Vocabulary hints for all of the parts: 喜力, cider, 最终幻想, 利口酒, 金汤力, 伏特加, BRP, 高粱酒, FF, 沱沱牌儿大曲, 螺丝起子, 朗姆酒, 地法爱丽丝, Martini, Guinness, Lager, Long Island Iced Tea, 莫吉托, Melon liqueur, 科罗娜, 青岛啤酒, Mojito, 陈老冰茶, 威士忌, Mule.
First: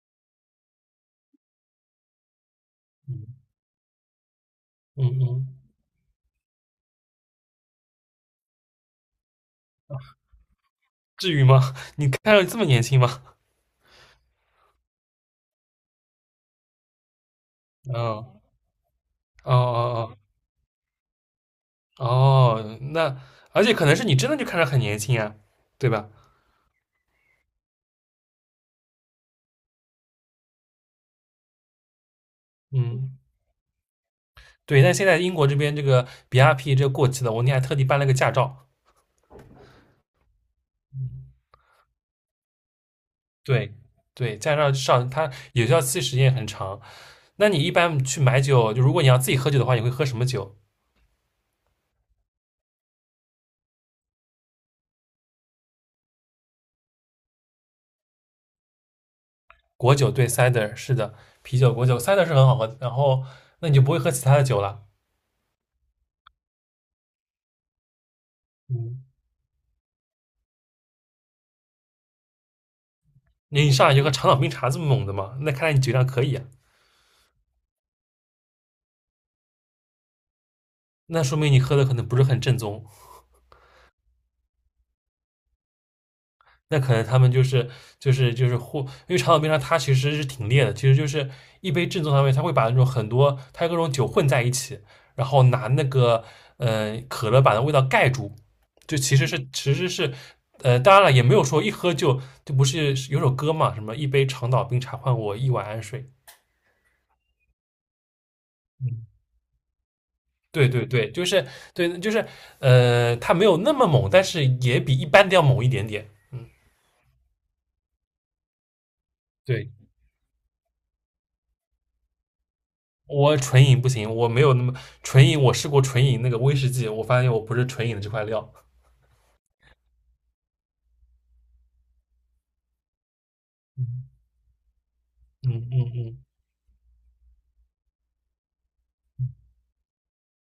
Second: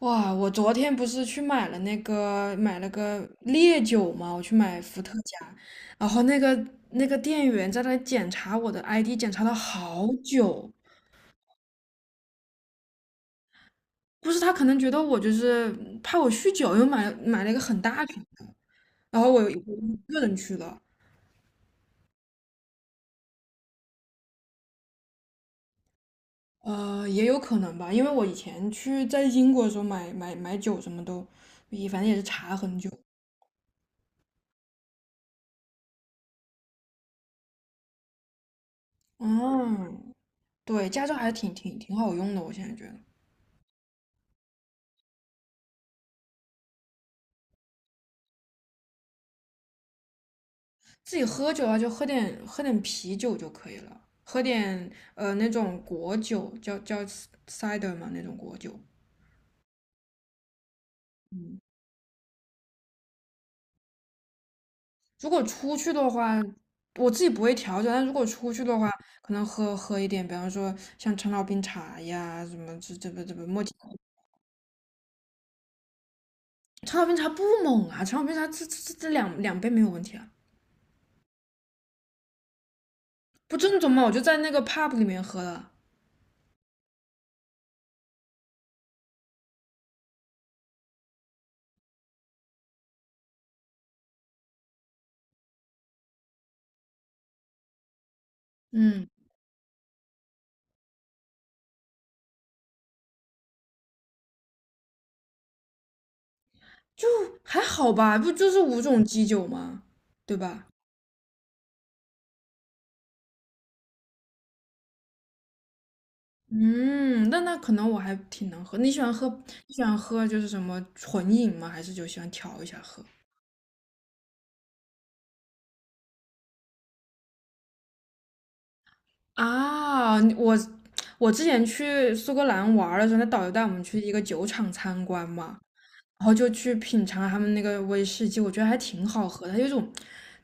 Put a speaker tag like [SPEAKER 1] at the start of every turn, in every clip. [SPEAKER 1] 哇，我昨天不是去买了买了个
[SPEAKER 2] 嗯
[SPEAKER 1] 烈酒嘛，我去买伏
[SPEAKER 2] 嗯
[SPEAKER 1] 特
[SPEAKER 2] 嗯，
[SPEAKER 1] 加，然后那个店员在那检查我的 ID，检查了好久。
[SPEAKER 2] 至于吗？你看着这么年轻吗？
[SPEAKER 1] 不是他可能觉得我就是怕我酗酒，又买了一个很
[SPEAKER 2] 嗯，
[SPEAKER 1] 大瓶
[SPEAKER 2] 哦
[SPEAKER 1] 的，然后我一
[SPEAKER 2] 哦
[SPEAKER 1] 个人去的。
[SPEAKER 2] 哦哦，那而且可能是你真的就看着很年轻啊，对吧？
[SPEAKER 1] 也有可能吧，因为我以前去在英国的时候买酒什么都，也反正也是查很久。
[SPEAKER 2] 嗯，对。但现在英国这边这个 BRP 这个过期了，我那天还特地办了个驾照。
[SPEAKER 1] 嗯，对，驾照还是挺好用的，我现在觉得。
[SPEAKER 2] 对对，驾照上它有效期时间很长。那你一般去买酒，就如果你要自己喝酒的话，你会喝什么酒？
[SPEAKER 1] 自己喝酒啊，就喝点啤酒就可以了，喝点那种果酒，叫 cider 嘛那种果酒。
[SPEAKER 2] 果酒对，cider 是的，啤
[SPEAKER 1] 嗯，
[SPEAKER 2] 酒、果酒，cider 是很好喝。然后那你就不会喝其他的酒了。
[SPEAKER 1] 如果出去的话，我自己不会调酒，但如果出去的话，
[SPEAKER 2] 嗯，
[SPEAKER 1] 可能喝一点，比方说像陈老冰茶呀，什么这个莫
[SPEAKER 2] 你
[SPEAKER 1] 吉
[SPEAKER 2] 上来
[SPEAKER 1] 托。
[SPEAKER 2] 就喝长岛冰茶这么猛的嘛？那看来你酒量可以啊，
[SPEAKER 1] 陈老冰茶不猛啊，陈老冰茶这两杯没有问题啊。
[SPEAKER 2] 那说明你喝的可能不是很正宗。
[SPEAKER 1] 不正宗嘛，我就在那个 pub 里面喝的。
[SPEAKER 2] 那可能他们就是或因为长岛冰茶它其实是挺烈的，其实就是一杯正宗上面，它会把那种很多它各种酒混在一起，然后拿那个可乐把那味道盖住，就
[SPEAKER 1] 嗯，
[SPEAKER 2] 其实是其实是当然了，也没有说一喝就不是有首歌嘛，什么一杯长岛冰茶换我一碗安睡，
[SPEAKER 1] 就还好吧，不就是五种
[SPEAKER 2] 嗯。
[SPEAKER 1] 基酒吗？对吧？
[SPEAKER 2] 对对对，就是对，就是它没有那么猛，但是也比一般的要猛一点点。嗯，
[SPEAKER 1] 嗯，那那可能我还挺能喝。你喜欢喝，
[SPEAKER 2] 对，
[SPEAKER 1] 你喜欢喝就是什么纯饮吗？还是就喜欢调一下喝？
[SPEAKER 2] 我纯饮不行，我没有那么纯饮，我试过纯饮那个威士忌，我发现我不是纯饮的这块料。
[SPEAKER 1] 啊，我之前去苏格兰玩儿的时候，那导游带我们去一个酒厂参观嘛，
[SPEAKER 2] 嗯嗯嗯，
[SPEAKER 1] 然后就去品尝他们那个威士忌，我觉得还挺好喝的，它有一种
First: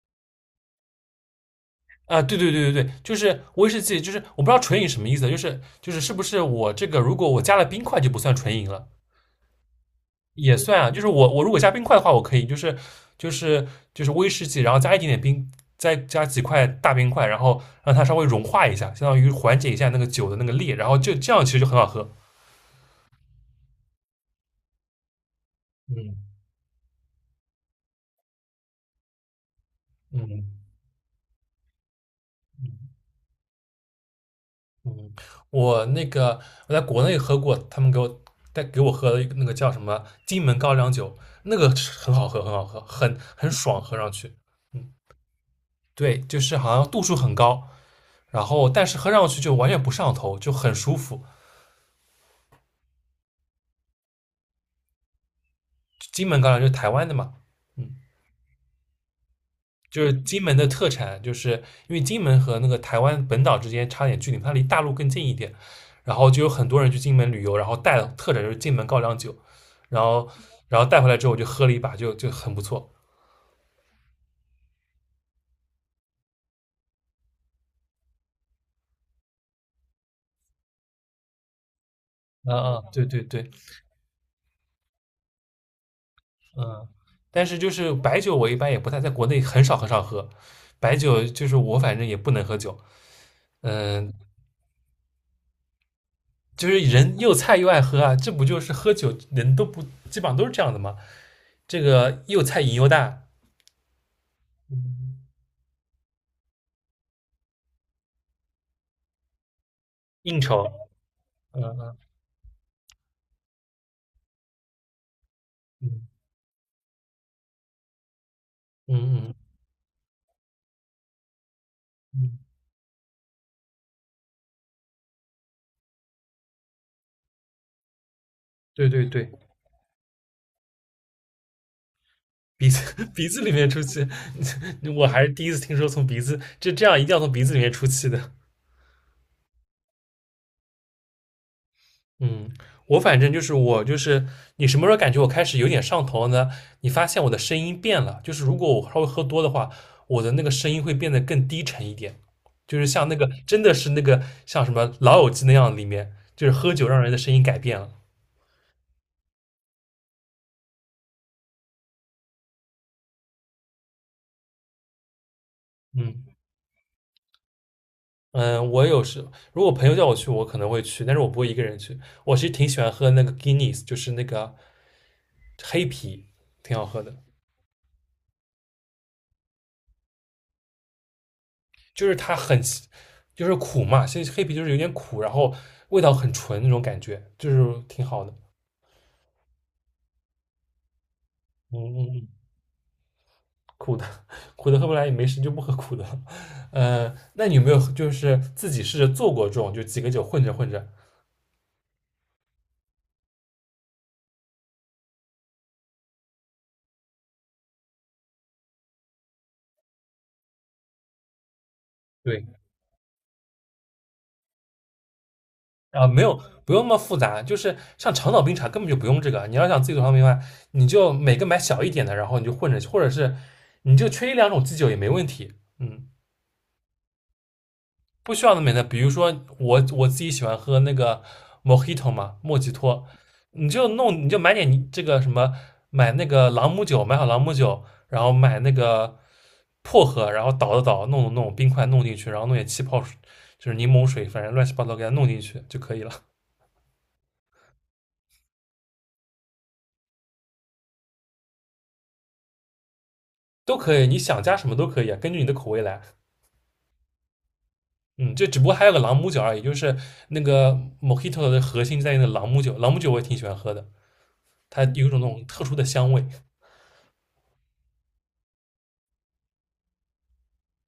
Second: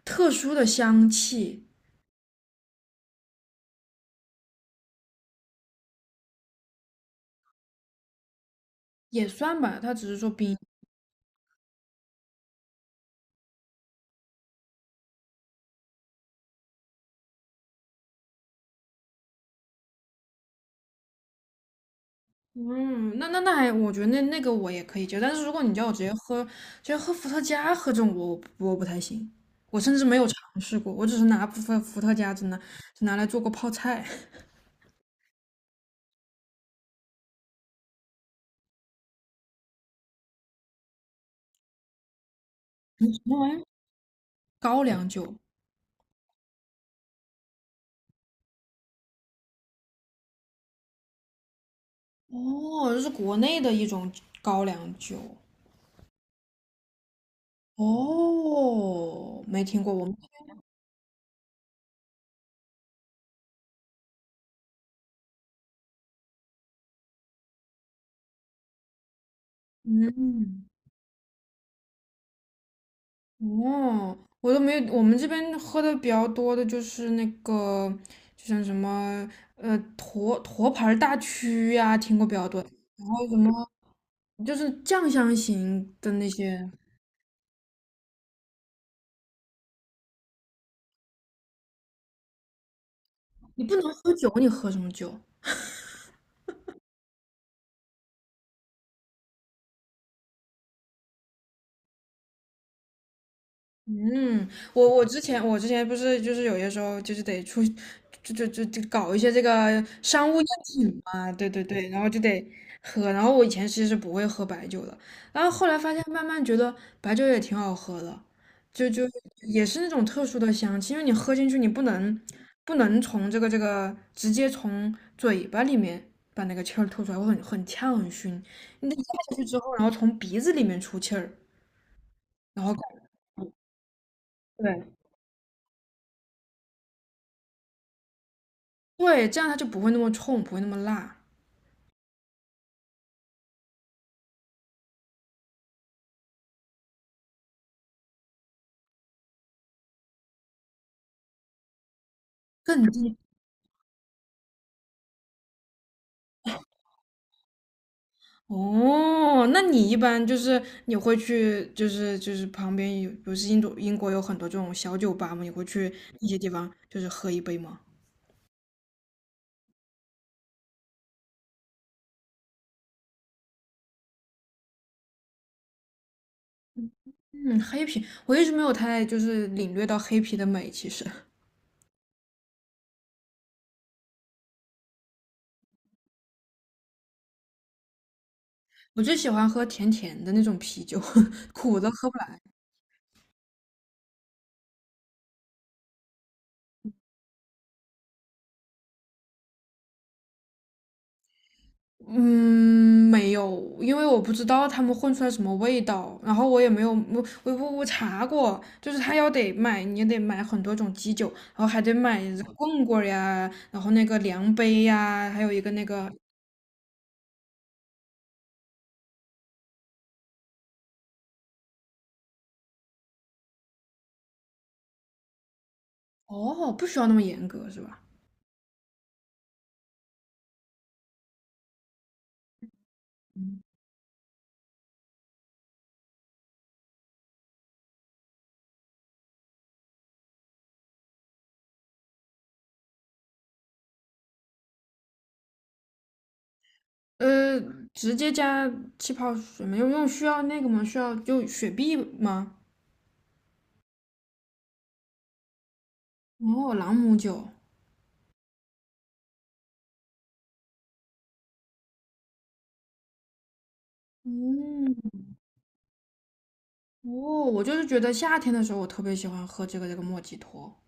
[SPEAKER 1] 特殊的香气。
[SPEAKER 2] 啊，对对对对对，就是威士忌，就是我不知道纯饮什么意思，就是就是是不是我这个如果我加了冰块就不算纯饮了？
[SPEAKER 1] 也算吧，它只是说
[SPEAKER 2] 也
[SPEAKER 1] 冰。
[SPEAKER 2] 算啊，就是我如果加冰块的话，我可以就是就是威士忌，然后加一点点冰，再加几块大冰块，然后让它稍微融化一下，相当于缓解一下那个酒的那个烈，然后就这样其实就很好喝。
[SPEAKER 1] 嗯，那那那还，我觉得那那个我也可以接受，但是如果你叫我直接
[SPEAKER 2] 嗯
[SPEAKER 1] 喝，直接喝伏特加喝这种，我不太行。我甚至没有
[SPEAKER 2] 嗯
[SPEAKER 1] 尝试过，我只是拿部分伏特加只拿
[SPEAKER 2] 嗯
[SPEAKER 1] 只拿来做过泡菜。什
[SPEAKER 2] 嗯，我那个我在国内喝过，他们带给我喝了一个那个叫什么金门高粱酒，那个是很好喝，很好喝，很
[SPEAKER 1] 么玩
[SPEAKER 2] 很
[SPEAKER 1] 意儿？
[SPEAKER 2] 爽，喝上去。
[SPEAKER 1] 高
[SPEAKER 2] 嗯，
[SPEAKER 1] 粱酒，
[SPEAKER 2] 对，就是好像度数很高，然后但是喝上去就完全不上头，就很舒服。
[SPEAKER 1] 哦，这是国内的一种高粱酒。
[SPEAKER 2] 金门高粱就是台湾的嘛，嗯，
[SPEAKER 1] 哦，没听过，
[SPEAKER 2] 就
[SPEAKER 1] 我
[SPEAKER 2] 是
[SPEAKER 1] 们，
[SPEAKER 2] 金门的特产，就是因为金门和那个台湾本岛之间差点距离，它离大陆更近一点，然后就有很多人去金门旅游，然后带特产就是金门高粱酒，然后
[SPEAKER 1] 嗯。
[SPEAKER 2] 然后带回来之后我就喝了一把，就很不错。
[SPEAKER 1] 哦，我都没有，我们这边喝的比较多的就是那个，就像什么沱沱牌儿大曲呀、听过比较
[SPEAKER 2] 嗯
[SPEAKER 1] 多。
[SPEAKER 2] 嗯，对
[SPEAKER 1] 然
[SPEAKER 2] 对
[SPEAKER 1] 后什
[SPEAKER 2] 对，
[SPEAKER 1] 么就是酱香型的那些。
[SPEAKER 2] 嗯，但是就是白酒我一般也不太在国内很少很少喝，白酒就是我反正也不能喝酒，
[SPEAKER 1] 你不能
[SPEAKER 2] 嗯，
[SPEAKER 1] 喝酒，你喝什么酒？
[SPEAKER 2] 就是人又菜又爱喝啊，这不就是喝酒人都不基本上都是这样的吗？这个又菜瘾又大，
[SPEAKER 1] 嗯，我之前不是就是有些时候就是得出，就搞一些这个商务
[SPEAKER 2] 应
[SPEAKER 1] 宴
[SPEAKER 2] 酬，
[SPEAKER 1] 请嘛，对
[SPEAKER 2] 嗯
[SPEAKER 1] 对对。
[SPEAKER 2] 嗯
[SPEAKER 1] 然后就得喝，然后我以前其实是不会喝白酒的，然后后来发现慢慢觉得白酒也挺好喝的，就
[SPEAKER 2] 嗯
[SPEAKER 1] 就
[SPEAKER 2] 嗯嗯
[SPEAKER 1] 也是那种特殊的香气，因为你喝进去你不能
[SPEAKER 2] 嗯，
[SPEAKER 1] 不能从这个直接从嘴巴里面把那个气儿吐出来，会很呛很熏，
[SPEAKER 2] 对
[SPEAKER 1] 你得咽
[SPEAKER 2] 对对，
[SPEAKER 1] 下去之后，然后从鼻子里面出气儿，然
[SPEAKER 2] 鼻
[SPEAKER 1] 后。
[SPEAKER 2] 子 鼻子里面出气，
[SPEAKER 1] 对。
[SPEAKER 2] 我还是第一次听说从鼻子这样一定要从鼻子里面出气的。
[SPEAKER 1] 对，这样它就不会那么冲，不会那么辣。
[SPEAKER 2] 嗯，我反正就是我就是你什么时候感觉我开始有点上头了呢？你发现我的声音变了，就是如果我稍微喝多的话，我的那个声音会变得更低沉一点，就
[SPEAKER 1] 更
[SPEAKER 2] 是像
[SPEAKER 1] 低，
[SPEAKER 2] 那个真的是那个像什么《老友记》那样，里面就是喝酒让人的声音改变了。
[SPEAKER 1] 哦，那你一般就是你会去，就是就是旁边有，不是印度英国有很多这种小酒吧嘛，你会去
[SPEAKER 2] 嗯。
[SPEAKER 1] 一些地方就是喝一杯吗？
[SPEAKER 2] 嗯，我有时如果朋友叫我去，我可能会去，但是我不会一个人去。我其实挺喜欢喝那个 Guinness，就是那个黑啤，挺好喝的。
[SPEAKER 1] 嗯，黑啤，我一直没有太就是领略到黑啤的美。其实
[SPEAKER 2] 就是它很，就是苦嘛，现在黑啤就是有点苦，然后味道很纯那种感觉，就是挺好的。
[SPEAKER 1] 我最喜欢喝甜甜的那种啤酒，苦
[SPEAKER 2] 嗯
[SPEAKER 1] 的喝
[SPEAKER 2] 嗯
[SPEAKER 1] 不
[SPEAKER 2] 嗯，
[SPEAKER 1] 来。
[SPEAKER 2] 苦的 苦的喝不来也没事，就不喝苦的。那你有没有就是自己试着做过这种，就几个酒混着混着？
[SPEAKER 1] 嗯，没有，因为我不知道他们混出来什么味道，然后我也没有，我查过，就是他要得买，你也得买很多种基酒，然后还得买
[SPEAKER 2] 对，
[SPEAKER 1] 棍棍儿呀，然后那个量杯呀，还有一个那
[SPEAKER 2] 啊，
[SPEAKER 1] 个。
[SPEAKER 2] 没有，不用那么复杂，就是像长岛冰茶根本就不用这个。你要想自己做长岛冰茶，你就每个买小一点的，然后你就混着，或者是你就缺一两种基酒也没问题。嗯，
[SPEAKER 1] 哦，不需要那么严格是吧？
[SPEAKER 2] 不需要那么的，比如说我自己喜欢喝那个 Mojito 嘛，莫吉托，你就买点你这个什么，买那个朗姆酒，买好朗姆酒，然后买那个薄荷，然后倒的倒，弄冰块弄进去，然后弄点气泡水，就是柠檬水，反正乱七八糟给它弄进去就可以了。
[SPEAKER 1] 呃，直接加气泡水吗？用需要那个吗？需要就雪碧吗？
[SPEAKER 2] 都可以，你想加什么都可以啊，根据你的口味来。
[SPEAKER 1] 哦，朗姆酒。
[SPEAKER 2] 嗯，这只不过还有个朗姆酒而已，就是那个 Mojito 的核心在于那个朗姆酒，朗姆酒我也挺喜欢喝的，它
[SPEAKER 1] 嗯，
[SPEAKER 2] 有一种那种特殊的香味。
[SPEAKER 1] 哦，我就是觉得夏天的时候我特别喜欢喝这个莫吉托。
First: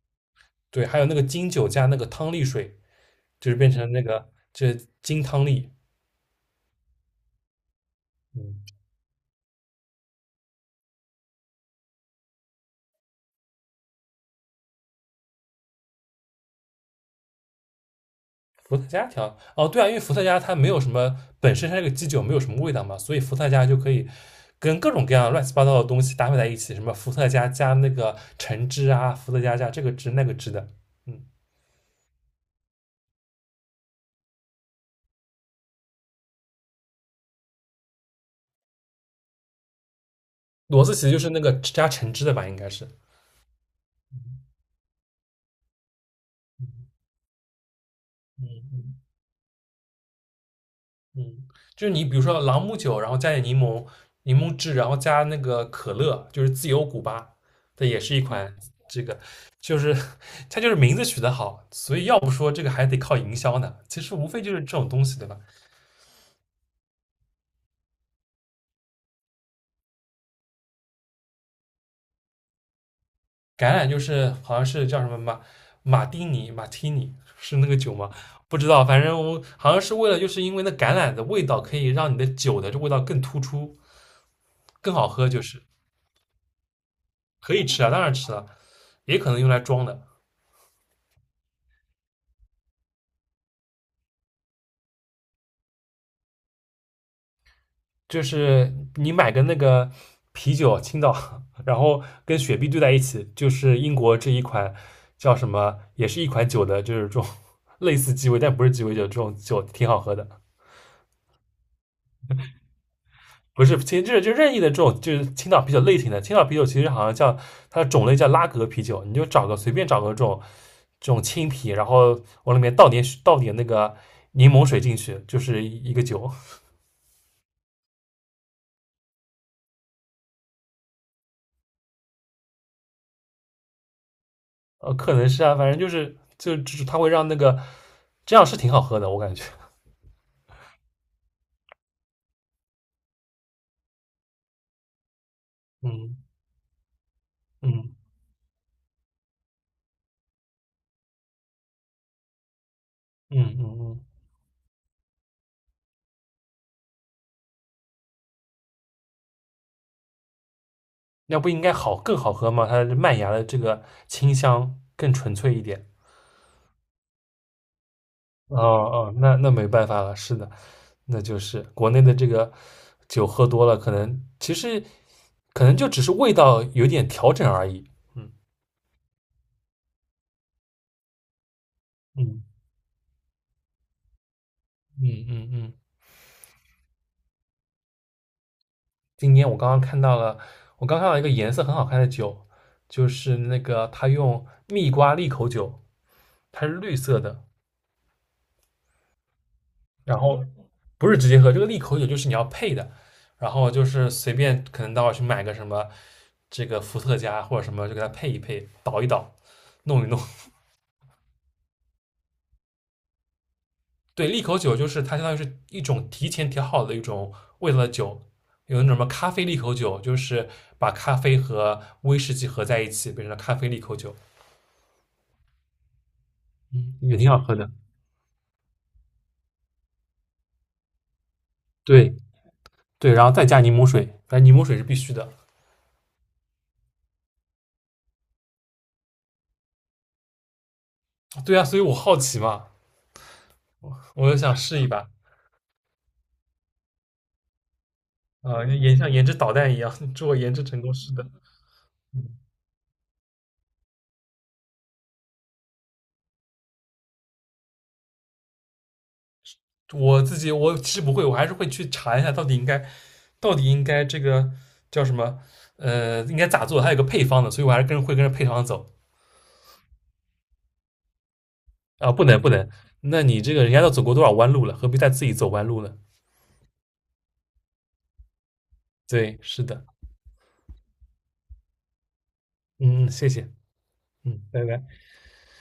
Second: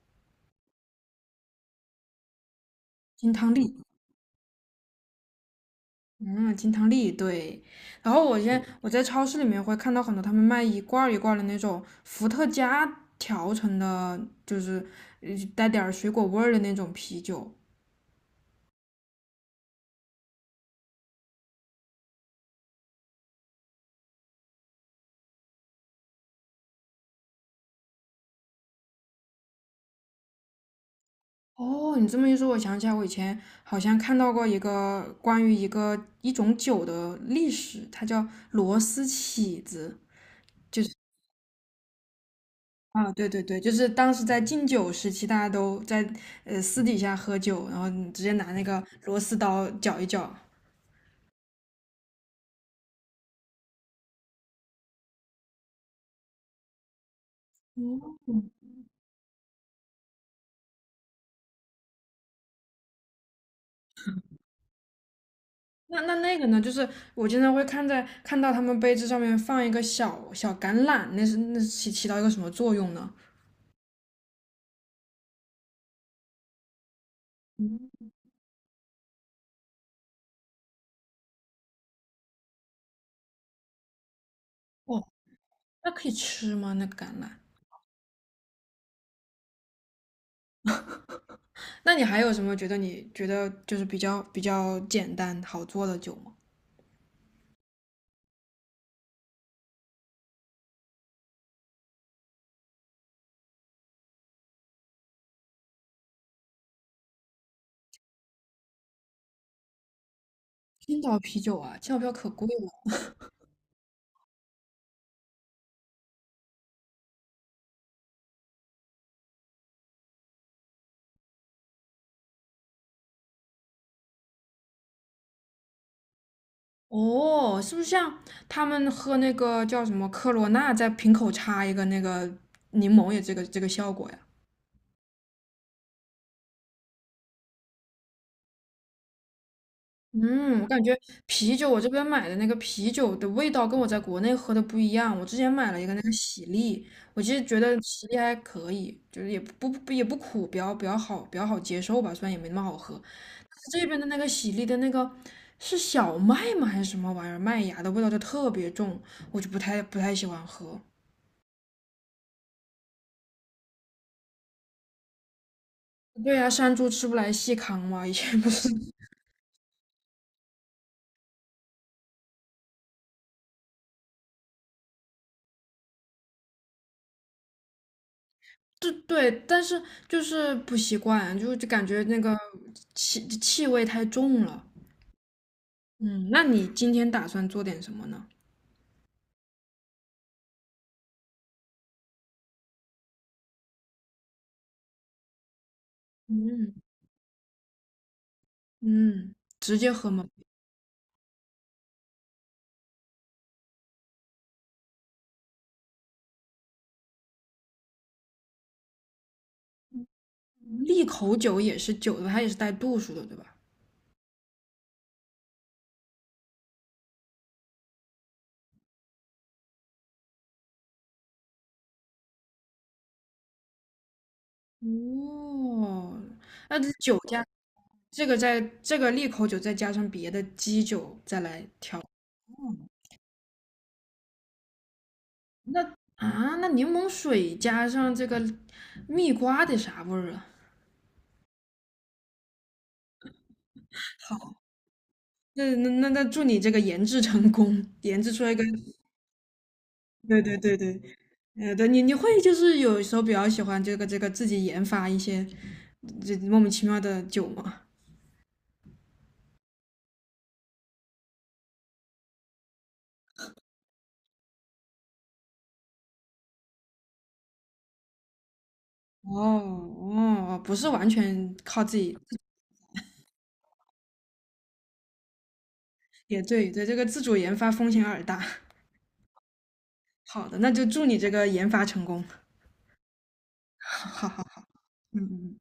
[SPEAKER 2] 对，还有那个金酒加那个汤力水，
[SPEAKER 1] 金
[SPEAKER 2] 就
[SPEAKER 1] 汤
[SPEAKER 2] 是变
[SPEAKER 1] 力。
[SPEAKER 2] 成这金汤力。
[SPEAKER 1] 嗯，金汤力对。然后我现在
[SPEAKER 2] 嗯，
[SPEAKER 1] 我在超市里面会看到很多他们卖一罐儿一罐儿的那种伏特加调成的，就是呃带点儿水果味儿的那种啤酒。
[SPEAKER 2] 伏特加调？哦，对啊，因为伏特加它没有什么本身它这个基酒没有什么味道嘛，所以伏特加就可以跟各种各样乱七八糟的东西搭配在一起，什么伏特加加那个橙汁啊，伏特加加这个汁那个汁的。嗯，
[SPEAKER 1] 哦，你这么一说，我想起来，我以前好像看到过一个关于一个一种酒的历史，它叫螺丝起子。
[SPEAKER 2] 骡子其实就是那个加橙汁的吧，应该是，
[SPEAKER 1] 啊，对对对，就是当时在禁酒时期，大家都在私底下喝酒，然后你直接
[SPEAKER 2] 嗯
[SPEAKER 1] 拿那个
[SPEAKER 2] 嗯
[SPEAKER 1] 螺丝刀搅一绞。
[SPEAKER 2] 嗯，就是你比如说朗姆酒，然后加点柠檬汁，然后加那个可乐，就是自由古巴，这也是一款这个，就是它就是名字取得好，所以要不说这个还得靠营销呢。其实无非就是这种东西，对吧？
[SPEAKER 1] 那那那个呢？就是我经常会看到他们杯子上面放一个小小橄榄，那是起到一个什么作用呢？
[SPEAKER 2] 橄榄就是好像是叫什么马丁尼马提尼是那个酒吗？不知道，反正我好像是为了就是因为那橄榄的味道可以让你的酒的这味道更突出，更
[SPEAKER 1] 哦，
[SPEAKER 2] 好喝，就是
[SPEAKER 1] 那可以吃吗？那个橄榄？
[SPEAKER 2] 可以吃啊，当然吃了，也可能用来装的。
[SPEAKER 1] 那你还有什么觉得你觉得就是比较简单好做的酒吗？
[SPEAKER 2] 就是你买个那个啤酒，青岛，然后跟雪碧兑在一起，就是英国这一款叫什么，也是一款酒的，就是这种 类似鸡尾，但不是鸡尾酒，这种酒挺好喝的。
[SPEAKER 1] 青岛啤酒啊，青岛啤酒可贵了。
[SPEAKER 2] 不是，其实这就任意的这种就是青岛啤酒类型的，青岛啤酒其实好像叫它的种类叫拉格啤酒，你就随便找个这种青啤，然后往里面倒点那个柠檬水进去，就是一个酒。
[SPEAKER 1] 哦，是不是像他们喝那个叫什么科罗娜，在瓶口插一个那个柠檬也这个效果呀？
[SPEAKER 2] 可能是啊，反正就是它会让那个这样是挺好喝的，我感觉。
[SPEAKER 1] 嗯，我感觉啤酒，我这边买的那个啤酒的味道跟我在国内喝的不一样。我之前买了一个那个
[SPEAKER 2] 嗯
[SPEAKER 1] 喜力，我其实觉得
[SPEAKER 2] 嗯
[SPEAKER 1] 喜力还可以，就是也不也不苦，比较好接受吧，虽然也没那么好喝。
[SPEAKER 2] 嗯
[SPEAKER 1] 但
[SPEAKER 2] 嗯
[SPEAKER 1] 是这边
[SPEAKER 2] 嗯，
[SPEAKER 1] 的那个喜力的那个是小麦吗还是什么玩意儿？麦芽的味道就特别重，我就不太喜欢喝。
[SPEAKER 2] 那不应该更好喝吗？它的麦芽的这个清香更纯粹一点。
[SPEAKER 1] 对呀、山猪吃不来细糠嘛，以前不
[SPEAKER 2] 哦
[SPEAKER 1] 是。
[SPEAKER 2] 哦，那没办法了，是的，那就是国内的这个酒喝多了，其实可能就只是味道有点调整而已。嗯
[SPEAKER 1] 对对，但是就是不习惯，就就感觉那个
[SPEAKER 2] 嗯
[SPEAKER 1] 气味太重了。
[SPEAKER 2] 嗯嗯嗯。
[SPEAKER 1] 嗯，那你今天打算做点什么呢？
[SPEAKER 2] 今天我刚刚看到了，我刚看到一个颜色很好看的酒，就是那个它用蜜瓜利口酒，它是
[SPEAKER 1] 嗯
[SPEAKER 2] 绿色的，
[SPEAKER 1] 嗯，直接喝
[SPEAKER 2] 然
[SPEAKER 1] 吗？
[SPEAKER 2] 后不是直接喝，这个利口酒就是你要配的，然后就是随便可能到去买个什么这个伏特加或者什么，就给它配一配，倒一倒，弄一弄。
[SPEAKER 1] 利口酒也是酒的，它也是带度数的，对吧？
[SPEAKER 2] 对，利口酒就是它相当于是一种提前调好的一种味道的酒，有那种什么咖啡利口酒，就是把咖啡和威士忌合在一起，变成了咖啡利口酒。
[SPEAKER 1] 哦，那这
[SPEAKER 2] 嗯，也
[SPEAKER 1] 酒
[SPEAKER 2] 挺好
[SPEAKER 1] 加
[SPEAKER 2] 喝的。
[SPEAKER 1] 这个再这个利口酒再加上别的基酒再来调。
[SPEAKER 2] 对对，然后再加柠檬水，反正柠檬水是必须的。
[SPEAKER 1] 那啊，那柠檬水加上这个蜜瓜得啥味儿啊？
[SPEAKER 2] 对啊，所以我好奇嘛，我就想
[SPEAKER 1] 好，
[SPEAKER 2] 试一把。
[SPEAKER 1] 那祝你这个研制成功，研制出来一个
[SPEAKER 2] 研像研制导弹一样，祝我
[SPEAKER 1] 对
[SPEAKER 2] 研
[SPEAKER 1] 对
[SPEAKER 2] 制
[SPEAKER 1] 对
[SPEAKER 2] 成功。
[SPEAKER 1] 对。
[SPEAKER 2] 是的，
[SPEAKER 1] 呃，对你你会就是有时候比较喜欢这个自己研发一些这莫名其妙的酒吗？
[SPEAKER 2] 我自己我其实不会，我还是会去查一下到底应该，到底应该这个叫什么？应该咋做？它有个配方的，所以我还是会跟着配方走
[SPEAKER 1] 哦哦，不是完全靠自
[SPEAKER 2] 啊。
[SPEAKER 1] 己。
[SPEAKER 2] 不能不能，那你这个人家都走过多少弯路了，何必再自己走弯路呢？
[SPEAKER 1] 也对对，这个自主研发风险有点大。
[SPEAKER 2] 对，是的，
[SPEAKER 1] 好的，那就祝你这个研发成功。
[SPEAKER 2] 嗯，谢谢，
[SPEAKER 1] 好好
[SPEAKER 2] 嗯，
[SPEAKER 1] 好，
[SPEAKER 2] 拜拜。
[SPEAKER 1] 嗯嗯。嗯